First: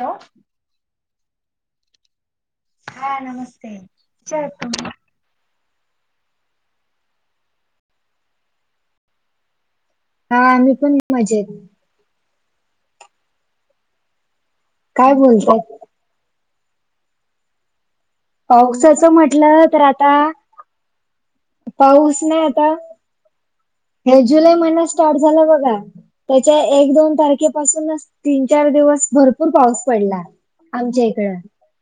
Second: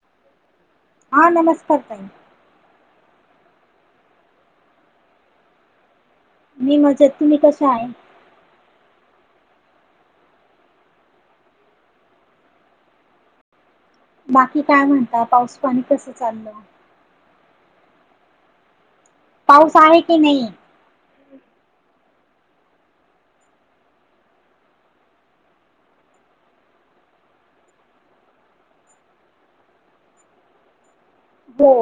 हा हा नमस्कार ताई हा नमस्ते कशा हात तुम्ही मी मजेत तुम्ही कशा आहे? हा मी पण ही मजेत बाकी काय म्हणता, पाऊस पाणी कसं चाललं. पावसाच म्हटलं पाऊस तर आहे आता की नाही पाऊस नाय आता हे जुलै महिना स्टार्ट झाला बघा त्याच्या एक दोन तारखेपासूनच तीन चार दिवस भरपूर पाऊस पडला. आमच्या इकडं हो.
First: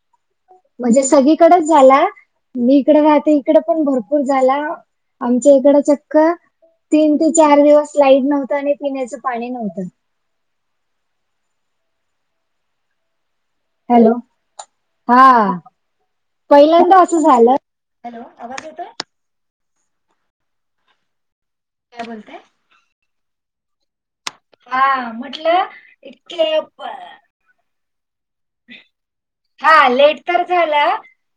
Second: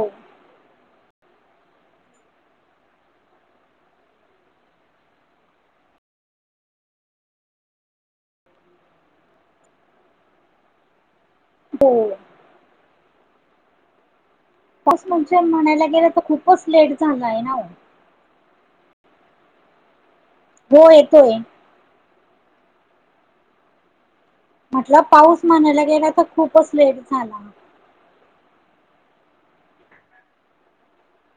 मजे सगळीकडच झाला मी इकड राहते इकड पण भरपूर झाला आमच्या इकडं चक्क तीन ते चार दिवस लाईट नव्हतं आणि पिण्याचं पाणी नव्हतं. होय. हॅलो पच म्हणजे हा म्हणायला गेलं तर खूपच लेट पहिल्यांदा असं झालाय झालं ना ओ हॅलो आवाज येतोय हो येतोय. काय बोलताय म्हटलं हा पाऊस म्हटलं म्हणायला गेला त इतके खूपच लेट प- झाला. हा लेट तर झाला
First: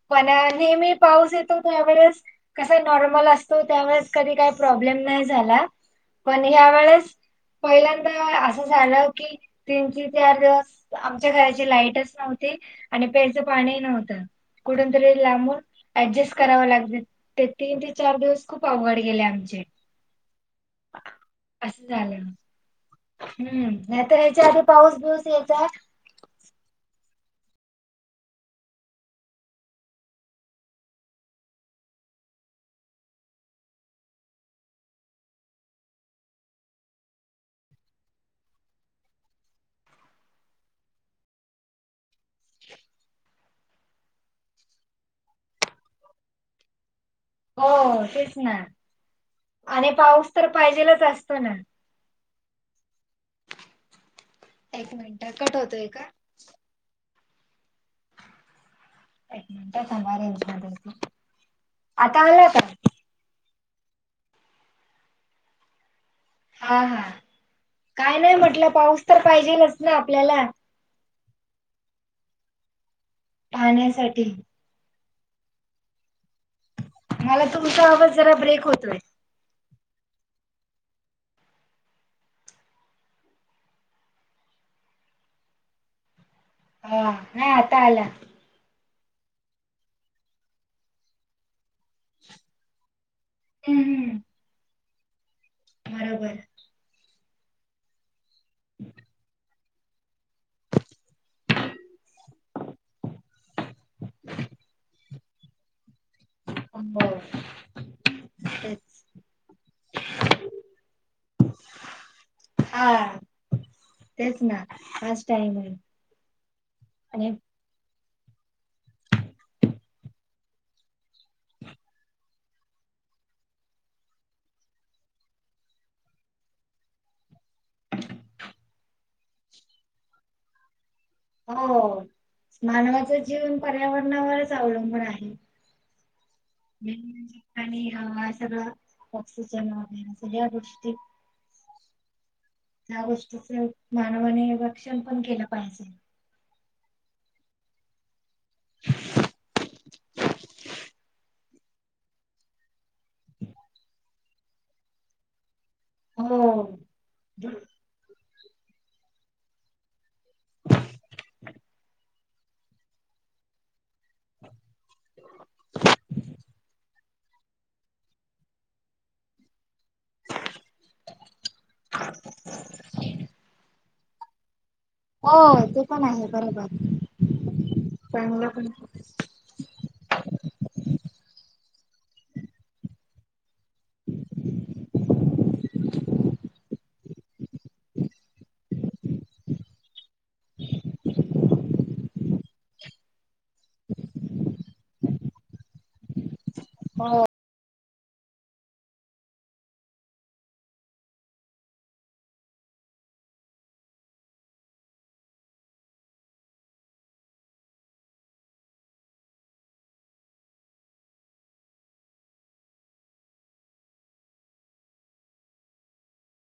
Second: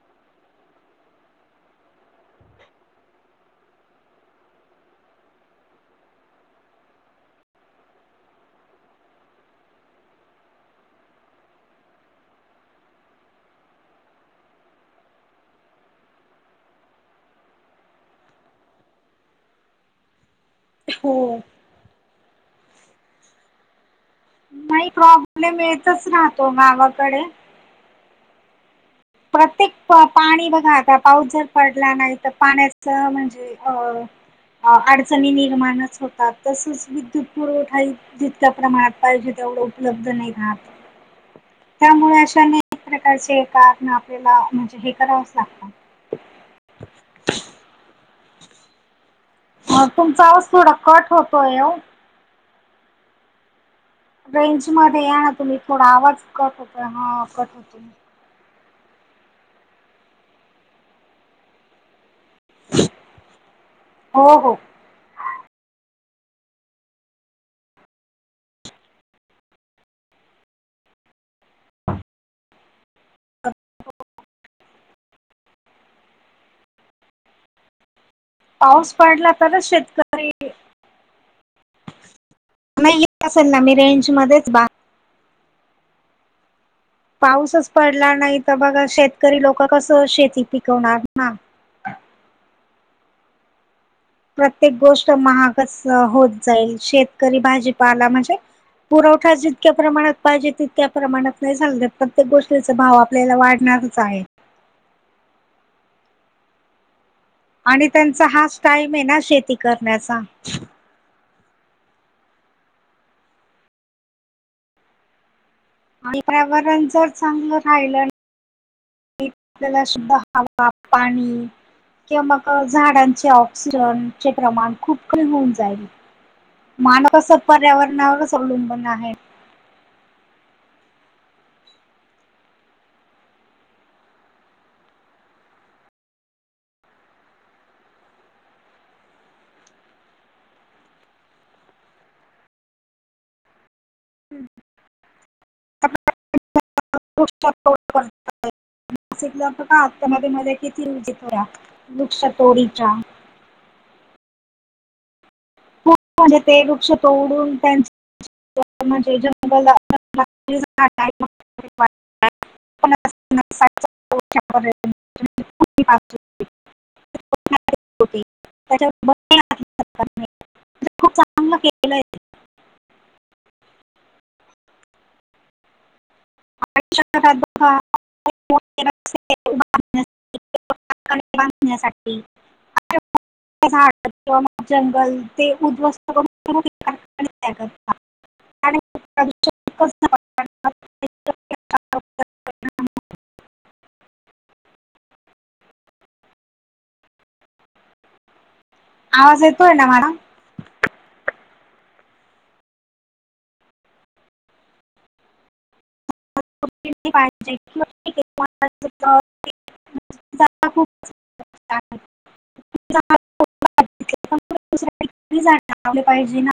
पण नेहमी पाऊस येतो त्यावेळेस कसय नॉर्मल असतो त्यावेळेस कधी काय प्रॉब्लेम नाय झाला पण ह्यावेेळेस पहिल्यांदा असं झालं की तीन त चार दिवस आमच्या घराची लाईटच नव्हती. आणि प्यायचं पाणीही नव्हतं कुठूनंतरी लांबून ऍडजस्ट करावं लागत. ते तीन ते चार दिवस खूप अवघड गेले आमचे हो. असं झाले. हम् नत काच नाही प्रॉब्लेम येतच राहतो गवाकडे प्रत्येक पाणी बघा आता पाऊस जर पडला नाही तर पाण्याच म्हणजे अडचणी निर्माणच होतात तसच विद्युत पुरवठा जितक्या प्रमाणात पाहिजे तेवढं उपलब्ध नाही राहत. त्यामुळे अशे अनेक प्रकारचे कारण आपल्याला म्हणजे हे करावत हो तेच ना. अ आणि तुमचा पाऊस तर आवाज थोडा पाहिजेलाच कट असतो ना. होतोय ओ. रेंज एक मध्ये या मिनिट ना कट तुम्ही होतोय थोडा का आवाज कट होता कट होतो. एक मिनिट समारे आता आला का? हो हो. हा हा काय नाही म्हटलं पाऊस तर पाहिजेलच ना आपल्याला पाहण्यासाठी मला तुमचा आवाज जरा ब्रेक पाऊस होतोय पडला तरच शेतकरी नाही येत असेल ना मी रेंज मध्येच बा. हा नाही पाऊसच आता आला पडला नाही तर बघा शेतकरी लोक कसं शेती पिकवणार ना. हम्म हम्म. प्रत्येक गोष्ट महागच होत बरोबर जाईल शेतकरी भाजीपाला म्हणजे परवठ. तितक्या प्रमाणात पाहिजे तितक्या प्रमाणात नाही झाल प्रत्येक गोष्टीचा भाव आपल्याला वाढणारच आहे. ह. हो. आणि त्यांचा हा तेच स्टाईम आहे ना शेती करण्याचा हा तेच ना फस् टाईम आहे. पर्यावरण जर आणि चांगलं राहिलं. आपल्याला सुद्धा हवा पाणी किंवा मग झाडांचे ऑक्सिजन चे प्रमाण खूप कमी होऊन जाईल. मान कस पर्यावरणावरच अवलंूनबन आहे. हो मानवाचं जीवन पर्यावरणावरच अवलंबून आहे. हम्. णी हवा सगळं ऑक्सिजन वगैरे सगळ्या गोष्टी त्या गोष्टीच मानवाने रक्षण पण केलं. पाहिजे. आप का आता म मझ्या किती उऊजितो या. दुख स तोरीचा ू म्हणजे हो ते वृक्ष तोडून त्यांचे [inaudible] [inaudible] त्या खूप चां केलेलं आहे. हो ते पण आहे बरोबर आणि प मुलं पण ांधण्यासाठी जंगल. ते उध्वस्त करू कुणाशी काय [inaudible] वाढणार? हो आवाज येतोय ना माडा. [inaudible] खूप जागा आहे. [inaudible] [inaudible]